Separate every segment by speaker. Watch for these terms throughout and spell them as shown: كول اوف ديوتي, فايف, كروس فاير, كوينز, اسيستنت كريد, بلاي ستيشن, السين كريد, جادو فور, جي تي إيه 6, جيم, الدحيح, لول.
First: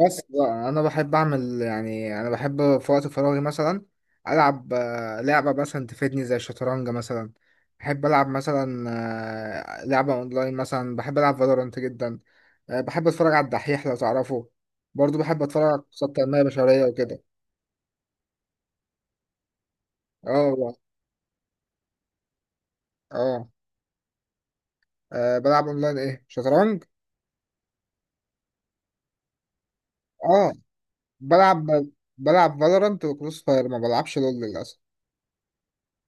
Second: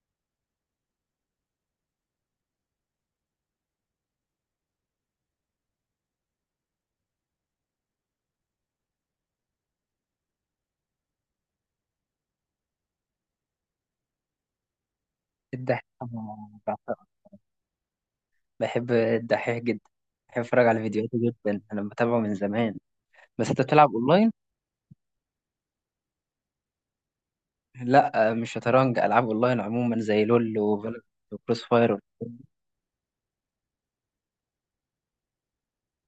Speaker 1: بس بقى انا بحب اعمل، يعني انا بحب في وقت فراغي مثلا العب، لعبه مثلا تفيدني زي الشطرنج مثلا. بحب العب مثلا. لعبه اونلاين مثلا، بحب العب فالورانت جدا. بحب اتفرج على الدحيح لو تعرفه. برضو بحب اتفرج على
Speaker 2: الدحيح
Speaker 1: قصص
Speaker 2: أنا
Speaker 1: تنميه بشريه
Speaker 2: بعشقه.
Speaker 1: وكده.
Speaker 2: بحب الدحيح جدا، بحب
Speaker 1: اه
Speaker 2: اتفرج
Speaker 1: والله.
Speaker 2: على فيديوهاته جدا، انا بتابعه من زمان.
Speaker 1: اه.
Speaker 2: بس انت بتلعب اونلاين؟
Speaker 1: بلعب اونلاين، ايه شطرنج.
Speaker 2: لا، مش شطرنج، العاب اونلاين عموما زي
Speaker 1: اه.
Speaker 2: لول وفالورانت وكروس
Speaker 1: بلعب.
Speaker 2: فاير.
Speaker 1: بلعب فالورانت وكروس فاير، ما بلعبش لول للاسف.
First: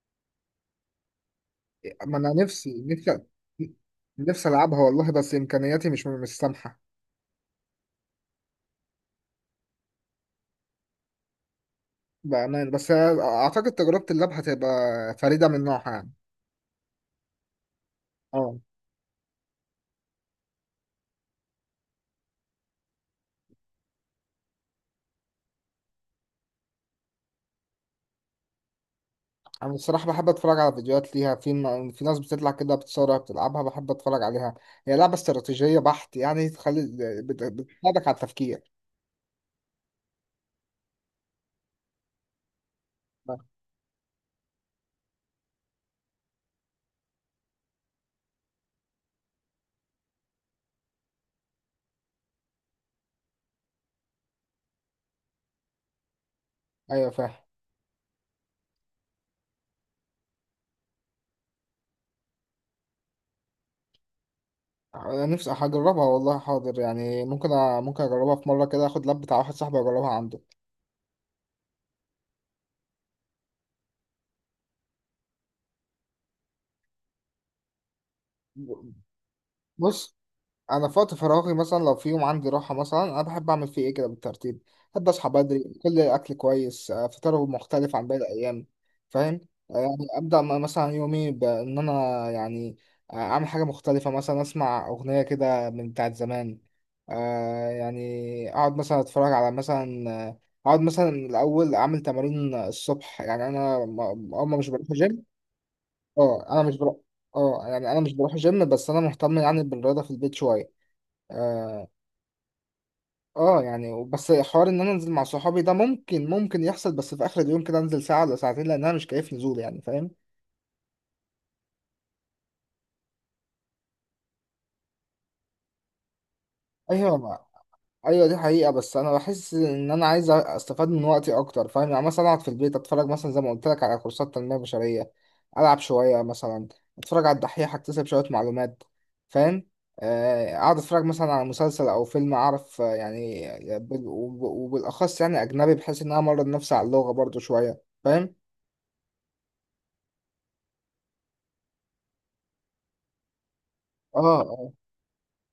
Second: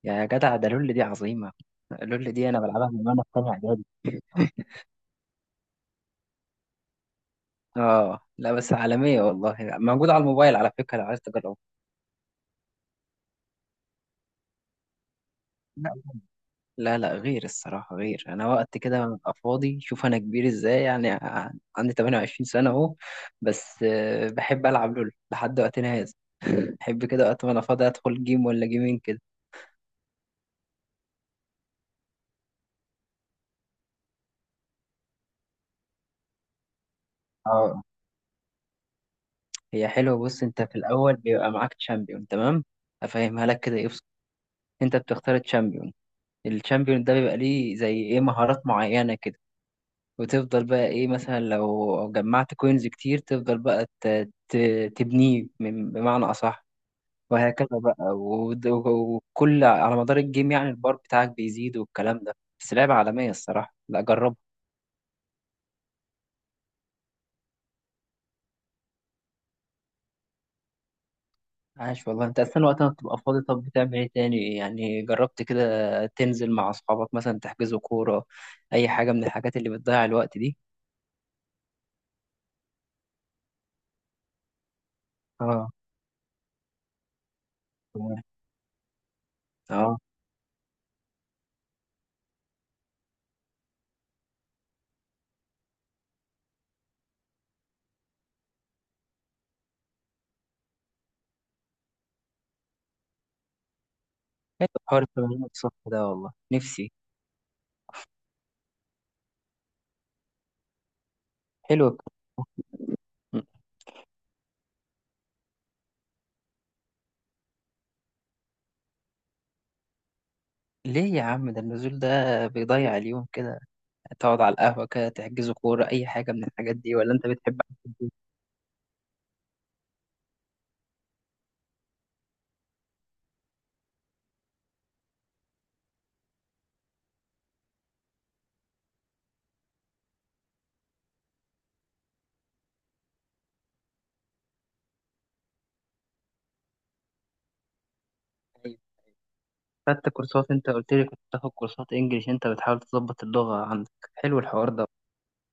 Speaker 2: يا جدع ده لول دي عظيمه،
Speaker 1: ما انا
Speaker 2: لول دي انا
Speaker 1: نفسي،
Speaker 2: بلعبها من
Speaker 1: نفسي
Speaker 2: وانا في تانية اعدادي.
Speaker 1: نفسي العبها والله، بس امكانياتي مش سامحه.
Speaker 2: اه لا، بس عالميه والله، موجوده على الموبايل على فكره لو عايز تجربها.
Speaker 1: بامان، بس اعتقد تجربه اللعب هتبقى فريده من نوعها
Speaker 2: لا
Speaker 1: يعني.
Speaker 2: لا لا، غير الصراحه، غير انا
Speaker 1: اه.
Speaker 2: وقت كده ببقى فاضي، شوف انا كبير ازاي، يعني عندي 28 سنه اهو. بس بحب العب لول لحد وقتنا هذا. بحب كده وقت ما انا فاضي ادخل جيم ولا جيمين كده.
Speaker 1: انا الصراحه بحب اتفرج على فيديوهات ليها، في في ناس بتطلع كده بتصورها بتلعبها، بحب اتفرج عليها. هي لعبه استراتيجيه بحت، يعني تخلي،
Speaker 2: اه،
Speaker 1: بتساعدك على التفكير.
Speaker 2: هي حلوه، بص انت في الاول بيبقى معاك تشامبيون، تمام؟ افهمها لك كده، ايه، بص، انت بتختار تشامبيون، التشامبيون ده بيبقى ليه زي ايه، مهارات معينه كده، وتفضل بقى ايه، مثلا لو جمعت كوينز كتير تفضل بقى تبنيه، بمعنى اصح.
Speaker 1: ايوه فاهم.
Speaker 2: وهكذا بقى، وكل على مدار الجيم، يعني البار بتاعك بيزيد والكلام ده. بس لعبه عالميه الصراحه، لا جربها.
Speaker 1: انا نفسي هجربها والله، حاضر يعني ممكن اجربها في مره كده، اخد لاب بتاع واحد صاحبي واجربها عنده.
Speaker 2: عاش والله، انت اصلا وقتها بتبقى فاضي، طب بتعمل ايه تاني يعني، جربت كده تنزل مع اصحابك مثلا، تحجزوا كورة، اي حاجة من الحاجات اللي بتضيع
Speaker 1: بص
Speaker 2: الوقت دي.
Speaker 1: انا في وقت فراغي مثلا، لو في يوم عندي راحه مثلا، انا بحب اعمل فيه ايه كده بالترتيب. بحب اصحى بدري،
Speaker 2: اه،
Speaker 1: كل الاكل كويس، فطار مختلف عن باقي
Speaker 2: تمام.
Speaker 1: الايام. فاهم.
Speaker 2: اه،
Speaker 1: يعني ابدا مثلا يومي بان انا يعني. اعمل حاجه مختلفه، مثلا اسمع اغنيه كده من بتاعت زمان. يعني اقعد مثلا اتفرج على مثلا، اقعد مثلا الاول اعمل تمارين الصبح، يعني انا اما مش
Speaker 2: حلو
Speaker 1: بروح
Speaker 2: حوار
Speaker 1: جيم.
Speaker 2: التمرين الصبح ده والله،
Speaker 1: اه، انا مش
Speaker 2: نفسي.
Speaker 1: بروح. اه، يعني انا مش بروح جيم، بس انا مهتم يعني بالرياضه في البيت شويه. اه.
Speaker 2: حلو. م-
Speaker 1: يعني بس حوار ان انا انزل مع صحابي ده، ممكن يحصل، بس في اخر اليوم كده انزل ساعه ولا ساعتين، لان انا مش كيف نزول يعني، فاهم.
Speaker 2: ليه يا عم، ده النزول ده بيضيع اليوم كده، تقعد على القهوة كده، تحجزوا كورة، اي حاجة من الحاجات دي، ولا
Speaker 1: ايوه
Speaker 2: انت
Speaker 1: ما.
Speaker 2: بتحب قعدة البيت؟
Speaker 1: ايوه دي حقيقه، بس انا بحس ان انا عايز استفاد من وقتي اكتر، فاهم يعني مثلا اقعد في البيت اتفرج مثلا زي ما قلت لك على كورسات تنميه بشريه، العب شويه مثلا، اتفرج على الدحيح، اكتسب شويه معلومات. فاهم. اقعد اتفرج مثلا على مسلسل او فيلم، اعرف يعني وبالاخص يعني اجنبي، بحيث ان انا امرن نفسي على اللغه برضو شويه، فاهم.
Speaker 2: أيوة. خدت كورسات؟ انت قلت لي كنت بتاخد كورسات انجليش، انت بتحاول تظبط اللغة عندك،
Speaker 1: اه
Speaker 2: حلو الحوار
Speaker 1: آه.
Speaker 2: ده.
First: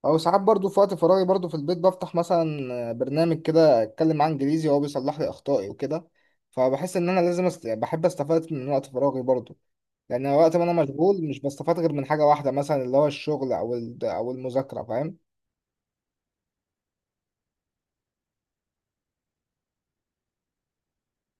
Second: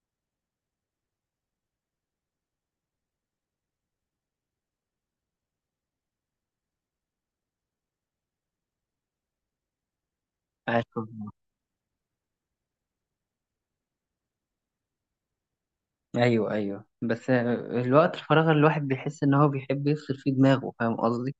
Speaker 1: او ساعات برضو في وقت فراغي، برضو في البيت بفتح مثلا برنامج كده اتكلم معاه انجليزي وهو بيصلح لي اخطائي وكده. فبحس ان انا يعني بحب استفاد من وقت فراغي برضو. لان وقت ما انا
Speaker 2: عاش
Speaker 1: مشغول
Speaker 2: والله.
Speaker 1: مش بستفاد غير من حاجه واحده، مثلا اللي هو الشغل او او المذاكره، فاهم.
Speaker 2: ايوه، ايوه، بس الوقت الفراغ الواحد بيحس ان هو بيحب يفصل فيه دماغه، فاهم قصدي؟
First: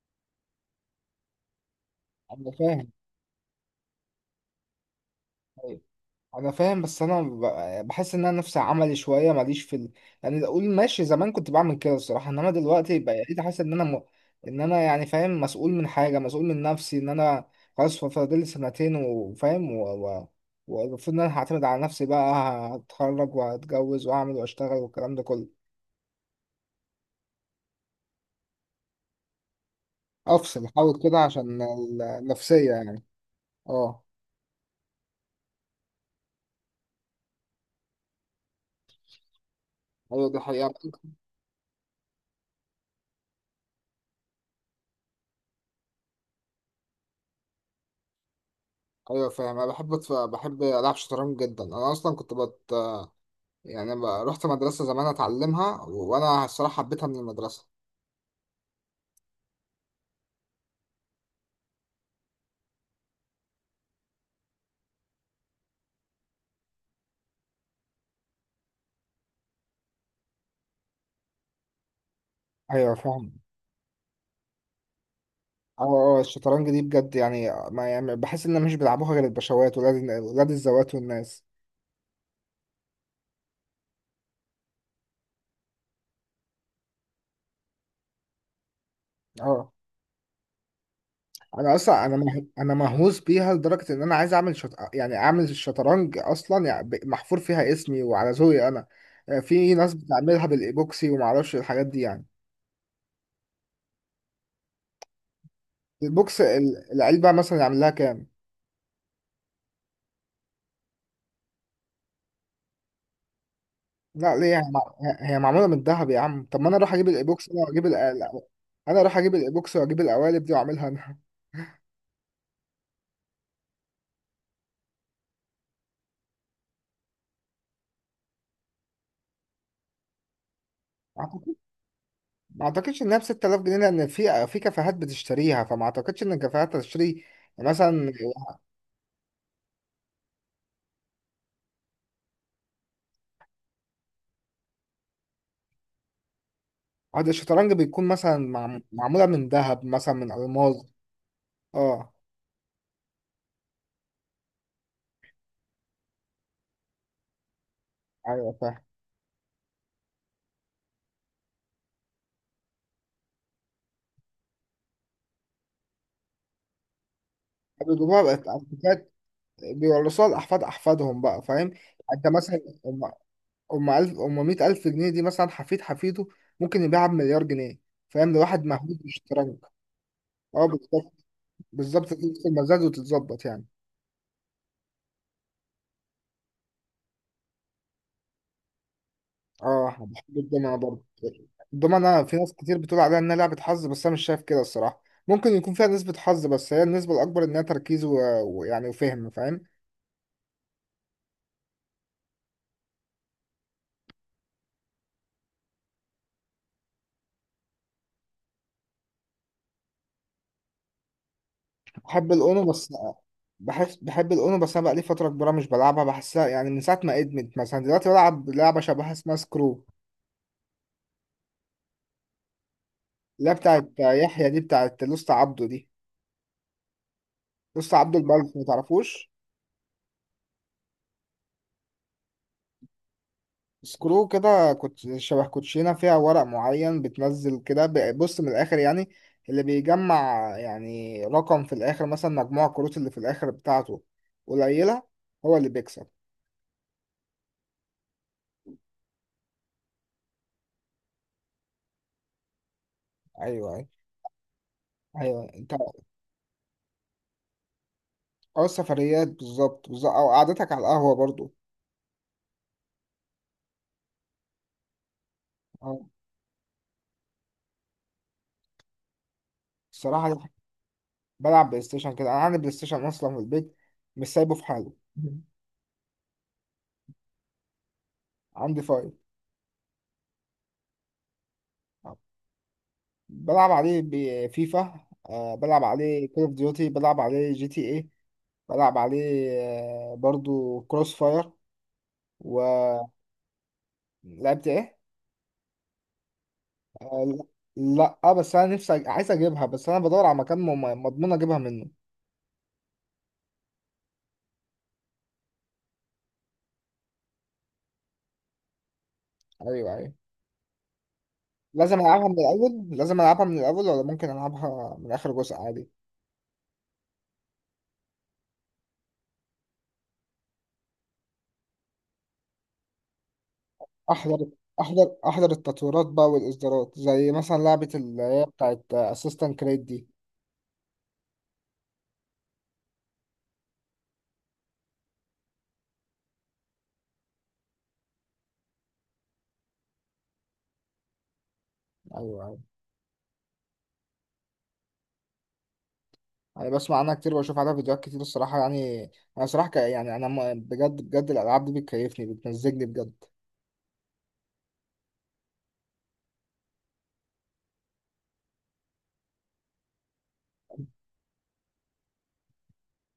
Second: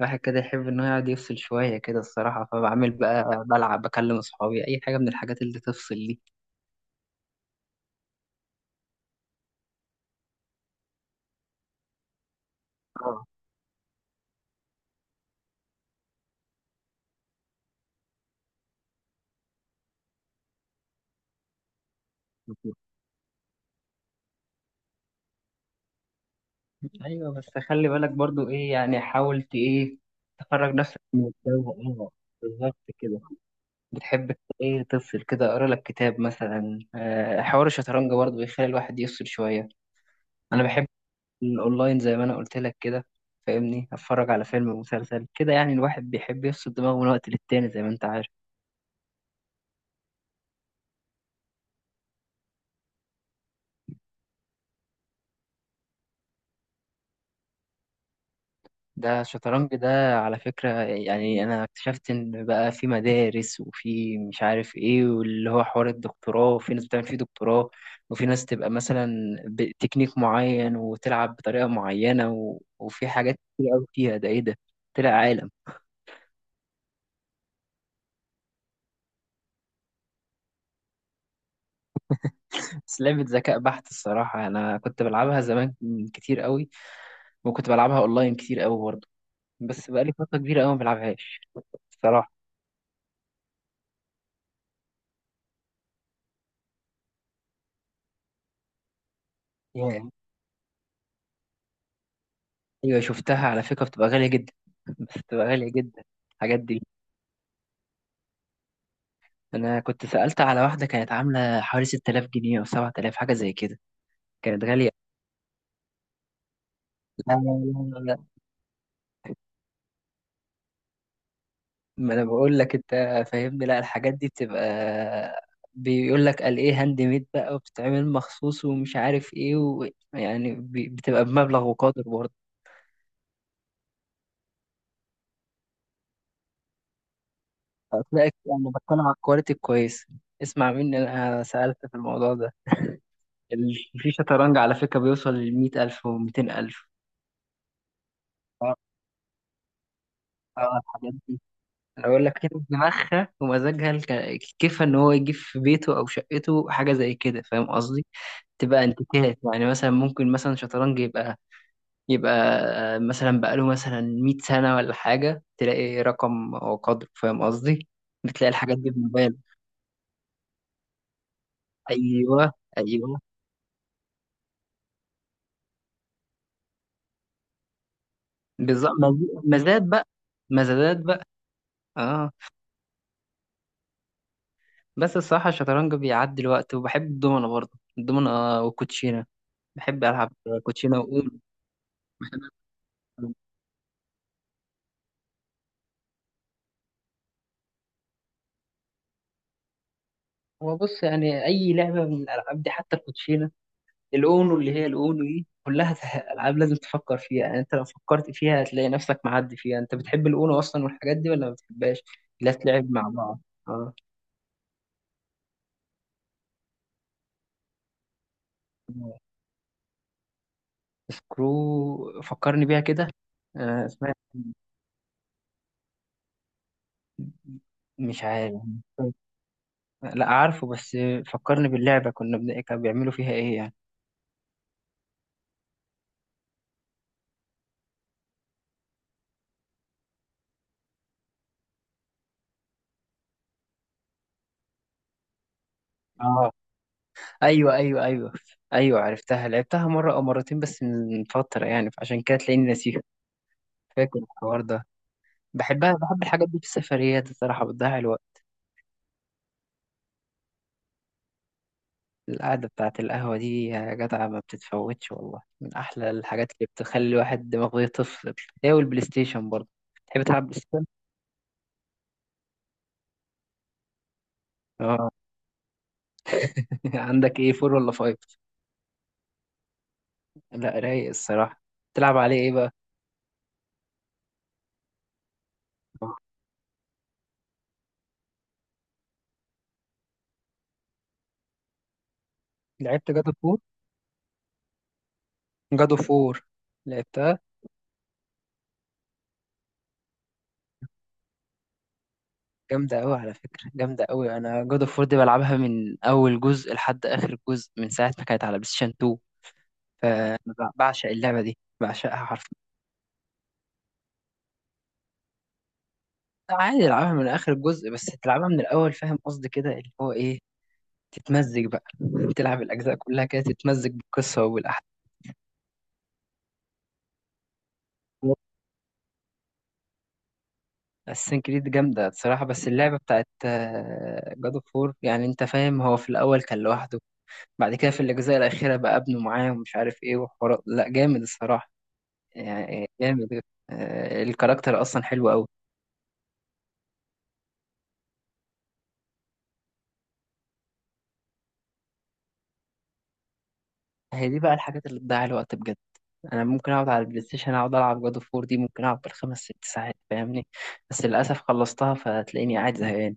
Speaker 2: الواحد كده يحب انه يقعد يفصل شويه كده الصراحه،
Speaker 1: انا
Speaker 2: فبعمل
Speaker 1: فاهم.
Speaker 2: بقى بلعب، بكلم اصحابي، اي حاجه من الحاجات اللي تفصل دي.
Speaker 1: انا فاهم، بس انا بحس ان انا نفسي عملي شويه، ماليش في يعني اقول ماشي زمان كنت بعمل كده الصراحه، انما دلوقتي
Speaker 2: اه،
Speaker 1: بقيت حاسس ان ان انا يعني فاهم مسؤول من حاجه، مسؤول من نفسي ان انا خلاص، فاضل سنتين، وفاهم والمفروض ان انا هعتمد على نفسي بقى.
Speaker 2: بالظبط.
Speaker 1: هتخرج وهتجوز واعمل واشتغل والكلام ده كله.
Speaker 2: ايوه، بس خلي بالك برضو، ايه يعني، حاولت ايه
Speaker 1: افصل
Speaker 2: تخرج
Speaker 1: احاول
Speaker 2: نفسك
Speaker 1: كده
Speaker 2: من
Speaker 1: عشان
Speaker 2: الجو. اه،
Speaker 1: النفسيه
Speaker 2: بالظبط
Speaker 1: يعني.
Speaker 2: كده.
Speaker 1: اه.
Speaker 2: بتحب ايه، تفصل كده، اقرا لك كتاب مثلا، حوار الشطرنج برضو بيخلي الواحد يفصل شويه.
Speaker 1: ايوه دي
Speaker 2: انا
Speaker 1: حقيقه.
Speaker 2: بحب اونلاين زي ما انا قلت لك كده فاهمني، اتفرج على فيلم ومسلسل كده، يعني الواحد بيحب يفصل دماغه من وقت للتاني زي ما انت عارف.
Speaker 1: ايوه فاهم. انا بحب بحب العب شطرنج جدا، انا اصلا يعني بقى، رحت مدرسة زمان اتعلمها وانا الصراحة حبيتها من المدرسة.
Speaker 2: ده الشطرنج ده على فكرة، يعني انا اكتشفت ان بقى في مدارس، وفي مش عارف ايه، واللي هو حوار الدكتوراه، وفي ناس بتعمل فيه دكتوراه، وفي ناس تبقى مثلا بتكنيك معين وتلعب بطريقة معينة،
Speaker 1: ايوه
Speaker 2: وفي حاجات
Speaker 1: فاهم.
Speaker 2: كتير قوي فيها، ده ايه ده، طلع عالم.
Speaker 1: اه. الشطرنج دي بجد يعني، ما يعني بحس ان مش بيلعبوها غير الباشوات ولاد، ولاد الذوات والناس.
Speaker 2: بس لعبة ذكاء بحت الصراحة، أنا كنت بلعبها زمان كتير قوي، وكنت بلعبها أونلاين كتير قوي برضه،
Speaker 1: اه.
Speaker 2: بس بقالي فترة كبيرة قوي ما بلعبهاش.
Speaker 1: انا اصلا
Speaker 2: الصراحة
Speaker 1: انا مهووس بيها لدرجه ان انا عايز يعني اعمل الشطرنج اصلا يعني محفور فيها اسمي وعلى ذوقي انا. في ناس
Speaker 2: ياه،
Speaker 1: بتعملها بالايبوكسي وما اعرفش الحاجات دي يعني.
Speaker 2: أيوة شفتها على فكرة، بتبقى غالية جدا. بس بتبقى غالية جدا،
Speaker 1: البوكس
Speaker 2: الحاجات دي.
Speaker 1: العلبه مثلا يعمل لها كام؟
Speaker 2: أنا كنت سألت على واحدة كانت عاملة حوالي 6000 جنيه أو 7000، حاجة زي كده،
Speaker 1: لا ليه، هي
Speaker 2: كانت غالية.
Speaker 1: هي معموله من الذهب يا عم؟ طب ما انا اروح اجيب
Speaker 2: لا
Speaker 1: الايبوكس انا واجيب
Speaker 2: لا لا،
Speaker 1: انا اروح اجيب الايبوكس واجيب القوالب دي واعملها انا.
Speaker 2: ما انا بقول لك انت فاهمني، لا الحاجات دي بتبقى، بيقول لك قال ايه هاند ميد بقى، وبتتعمل مخصوص، ومش عارف ايه، يعني
Speaker 1: ما
Speaker 2: بتبقى
Speaker 1: اعتقد،
Speaker 2: بمبلغ وقدر برضه.
Speaker 1: ما اعتقدش انها ب 6000 جنيه، لان في كافيهات بتشتريها، فما اعتقدش ان الكافيهات تشتري مثلا.
Speaker 2: هتلاقي، انا بتكلم على الكواليتي الكويسه، اسمع مني انا سالت في الموضوع ده، في شطرنج على فكره بيوصل ل 100000 و200000.
Speaker 1: عقد الشطرنج بيكون مثلا
Speaker 2: اه،
Speaker 1: معموله من ذهب مثلا، من الماظ.
Speaker 2: الحاجات دي، انا
Speaker 1: اه.
Speaker 2: بقول لك كده دماغها ومزاجها، كيفها ان هو يجيب في بيته او شقته حاجه زي كده، فاهم قصدي؟
Speaker 1: ايوه فاهم.
Speaker 2: تبقى انتيكات يعني، مثلا ممكن مثلا شطرنج يبقى مثلا بقاله مثلا 100 سنة ولا حاجة، تلاقي رقم وقدره، فاهم قصدي؟
Speaker 1: بيجيبوها بقى
Speaker 2: بتلاقي الحاجات دي في
Speaker 1: الكافيهات،
Speaker 2: موبايل.
Speaker 1: بيورثوها لاحفاد احفادهم بقى، فاهم يعني. انت
Speaker 2: أيوه،
Speaker 1: مثلا
Speaker 2: أيوه،
Speaker 1: أم ألف أم مية ألف جنيه دي، مثلا حفيد حفيده ممكن يبيعها بمليار جنيه، فاهم، لواحد
Speaker 2: بالظبط،
Speaker 1: مهووس بالشطرنج.
Speaker 2: مزاد بقى،
Speaker 1: اه
Speaker 2: مزادات
Speaker 1: بالظبط.
Speaker 2: بقى.
Speaker 1: بالظبط دي
Speaker 2: اه،
Speaker 1: نفس المزاج وتتظبط يعني.
Speaker 2: بس الصراحة الشطرنج بيعدي الوقت، وبحب الدومنة برضه، الدومنة والكوتشينة.
Speaker 1: اه.
Speaker 2: بحب
Speaker 1: أنا
Speaker 2: ألعب
Speaker 1: بحب الدومنة
Speaker 2: كوتشينة
Speaker 1: برضه.
Speaker 2: وأونو.
Speaker 1: الدومنة في ناس كتير بتقول عليها إنها لعبة حظ، بس أنا مش شايف كده الصراحة. ممكن يكون فيها نسبة حظ، بس هي النسبة الأكبر إنها تركيز ويعني وفهم، فاهم.
Speaker 2: هو بص يعني، أي لعبة من الألعاب دي، حتى الكوتشينة، الاونو، اللي هي الاونو دي كلها العاب لازم تفكر فيها، يعني انت لو فكرت فيها هتلاقي نفسك معدي فيها. انت بتحب الاونو اصلا والحاجات دي ولا ما بتحبهاش؟
Speaker 1: بحب
Speaker 2: لا
Speaker 1: الأونو
Speaker 2: تلعب
Speaker 1: بس.
Speaker 2: مع بعض. اه،
Speaker 1: بحس بحب الأونو بس، أنا بقالي فترة كبيرة مش بلعبها، بحسها يعني من ساعة ما ادمت. مثلا دلوقتي بلعب لعبة شبهها اسمها سكرو،
Speaker 2: سكرو فكرني بيها كده.
Speaker 1: اللي هي بتاعت
Speaker 2: اسمها إيه؟
Speaker 1: يحيى دي، بتاعت لوست عبده دي. لسه عبده
Speaker 2: مش
Speaker 1: البلف
Speaker 2: عارف.
Speaker 1: ما تعرفوش.
Speaker 2: لا عارفه، بس فكرني باللعبة، كانوا بيعملوا فيها ايه يعني.
Speaker 1: سكرو كده كنت شبه كوتشينه، فيها ورق معين بتنزل كده، بص من الاخر يعني، اللي بيجمع يعني رقم في الاخر، مثلا مجموع الكروت اللي في الاخر بتاعته قليله، هو اللي بيكسب.
Speaker 2: اه، ايوه، ايوه، ايوه. ايوه عرفتها، لعبتها مرة او مرتين بس من فترة يعني، فعشان كده تلاقيني ناسيها،
Speaker 1: ايوه، ايوه،
Speaker 2: فاكر الحوار ده.
Speaker 1: ايوه. انت.
Speaker 2: بحبها، بحب الحاجات دي في السفريات الصراحة، بتضيع الوقت.
Speaker 1: او السفريات، بالظبط بالظبط، او قعدتك على القهوه برضو.
Speaker 2: القعدة بتاعة القهوة دي يا جدع ما بتتفوتش والله، من
Speaker 1: اه.
Speaker 2: أحلى الحاجات اللي بتخلي الواحد دماغه يطفي. هي والبلاي ستيشن برضه. تحب
Speaker 1: الصراحه
Speaker 2: تلعب
Speaker 1: دي-
Speaker 2: بلاي ستيشن؟
Speaker 1: بلعب بلاي ستيشن كده، انا عندي بلاي ستيشن اصلا في البيت، مش سايبه في حاله.
Speaker 2: اه. عندك ايه، فور ولا فايف؟
Speaker 1: عندي فايف.
Speaker 2: لا، رايق الصراحة. تلعب عليه ايه بقى؟
Speaker 1: بلعب عليه بفيفا، آه بلعب عليه كول اوف ديوتي، بلعب عليه GTA، بلعب عليه برضو كروس فاير. ولعبت.
Speaker 2: لعبت جادو فور؟
Speaker 1: ايه؟
Speaker 2: جادو فور،
Speaker 1: آه.
Speaker 2: لعبتها؟
Speaker 1: لا اه، بس انا عايز اجيبها، بس انا بدور على مكان مضمون اجيبها منه.
Speaker 2: جامدة أوي على فكرة، جامدة أوي، أنا جادو فور دي بلعبها من أول جزء لحد آخر جزء، من ساعة ما كانت على بلاي ستيشن 2.
Speaker 1: ايوه ايوه.
Speaker 2: أنا بعشق اللعبة دي،
Speaker 1: لازم
Speaker 2: بعشقها
Speaker 1: العبها من
Speaker 2: حرفيا.
Speaker 1: الاول، لازم العبها من الاول، ولا ممكن العبها من اخر جزء عادي؟
Speaker 2: عادي العبها من اخر الجزء، بس تلعبها من الاول فاهم قصدي، كده اللي هو ايه، تتمزج بقى، تلعب الاجزاء كلها كده، تتمزج بالقصه
Speaker 1: احضر،
Speaker 2: والاحداث.
Speaker 1: احضر احضر التطويرات بقى والاصدارات، زي مثلا لعبة اللي هي بتاعت اسيستنت كريد دي.
Speaker 2: السين كريد جامده الصراحه، بس اللعبه بتاعت جاد اوف وور، يعني انت فاهم، هو في الاول كان لوحده، بعد كده في الاجزاء الاخيره بقى ابنه معاه، ومش عارف ايه، وحوارات، لا جامد الصراحه،
Speaker 1: ايوه أيوة.
Speaker 2: يعني جامد، الكاركتر اصلا حلو قوي.
Speaker 1: يعني بسمع عنها كتير، وبشوف عليها فيديوهات كتير الصراحة يعني. أنا صراحة يعني أنا بجد بجد الألعاب دي بتكيفني بتمزجني بجد.
Speaker 2: هي دي بقى الحاجات اللي بتضيع الوقت بجد، انا ممكن اقعد على البلاي ستيشن اقعد العب جاد اوف وور دي، ممكن اقعد بالخمس ست ساعات فاهمني، بس للاسف خلصتها فتلاقيني قاعد زهقان.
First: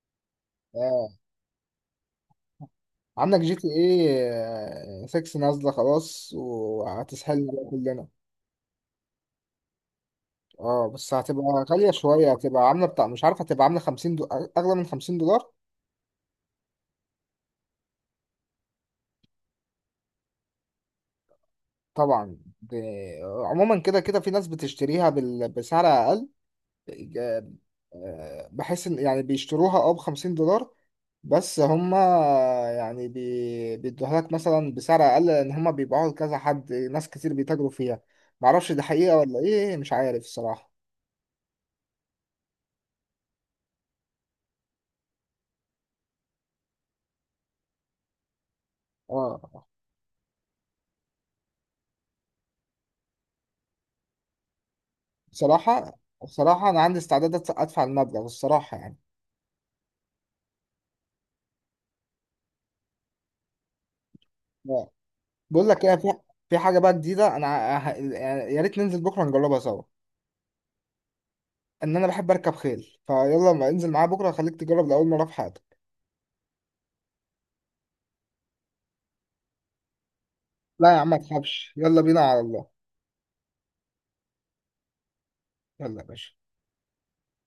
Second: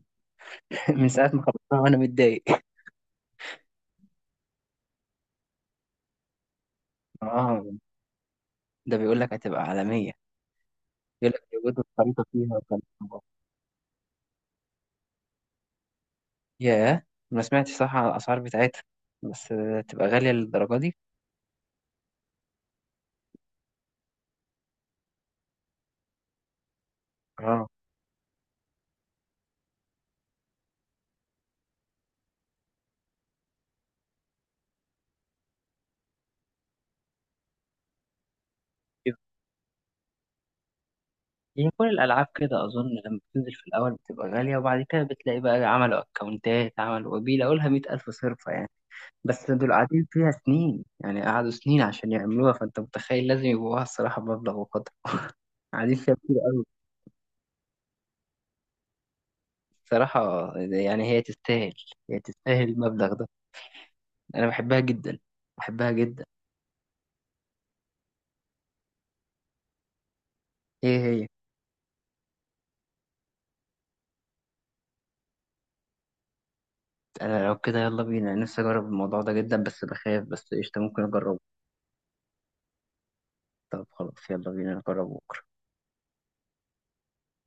Speaker 1: آه.
Speaker 2: من ساعه ما خلصتها وانا متضايق.
Speaker 1: عندك GTA 6 نازلة خلاص، وهتسحلنا
Speaker 2: اه،
Speaker 1: بقى كلنا.
Speaker 2: ده بيقول لك هتبقى عالميه،
Speaker 1: اه بس
Speaker 2: بيقول
Speaker 1: هتبقى
Speaker 2: لك بيوجدوا
Speaker 1: غالية
Speaker 2: الخريطه
Speaker 1: شوية،
Speaker 2: فيها
Speaker 1: هتبقى
Speaker 2: وكان.
Speaker 1: عاملة بتاع مش عارف، هتبقى عاملة 50 أغلى من $50.
Speaker 2: ياه، ما سمعتش صح على الاسعار بتاعتها، بس تبقى غاليه للدرجه دي.
Speaker 1: طبعا عموما كده كده في ناس بتشتريها بسعر أقل.
Speaker 2: اه،
Speaker 1: بحيث إن يعني بيشتروها اه ب $50 بس. هما يعني بيدوها لك مثلا بسعر اقل، لان هما بيبيعوها لكذا حد، ناس كتير بيتاجروا فيها. معرفش دي حقيقة ولا ايه، مش عارف الصراحة.
Speaker 2: يعني كل الالعاب كده اظن لما بتنزل في الاول بتبقى غاليه، وبعد كده بتلاقي بقى عملوا اكونتات، عملوا وبيلاقوا لها 100000 صرفه يعني. بس
Speaker 1: اه.
Speaker 2: دول قاعدين فيها سنين يعني، قعدوا سنين عشان يعملوها، فانت متخيل لازم يبقوها الصراحة بمبلغ وقدره. قاعدين
Speaker 1: بصراحة
Speaker 2: فيها كتير قوي
Speaker 1: بصراحة انا عندي استعداد أدفع، أدفع المبلغ الصراحة يعني.
Speaker 2: الصراحة، يعني هي تستاهل، هي تستاهل المبلغ ده، أنا بحبها
Speaker 1: آه.
Speaker 2: جدا.
Speaker 1: بقول لك
Speaker 2: بحبها
Speaker 1: ايه، في
Speaker 2: جدا.
Speaker 1: في حاجة بقى جديدة انا، يعني يا ريت ننزل بكرة نجربها سوا.
Speaker 2: هي هي
Speaker 1: ان انا بحب اركب خيل، فيلا ما انزل معايا بكرة خليك تجرب لأول مرة في حياتك.
Speaker 2: أنا لو كده، يلا بينا، أنا نفسي أجرب الموضوع ده جدا، بس بخاف، بس قشطة
Speaker 1: لا يا
Speaker 2: ممكن
Speaker 1: عم ما
Speaker 2: أجربه.
Speaker 1: تخافش، يلا بينا على الله.
Speaker 2: طب خلاص، يلا بينا نجربه.
Speaker 1: يلا يا باشا.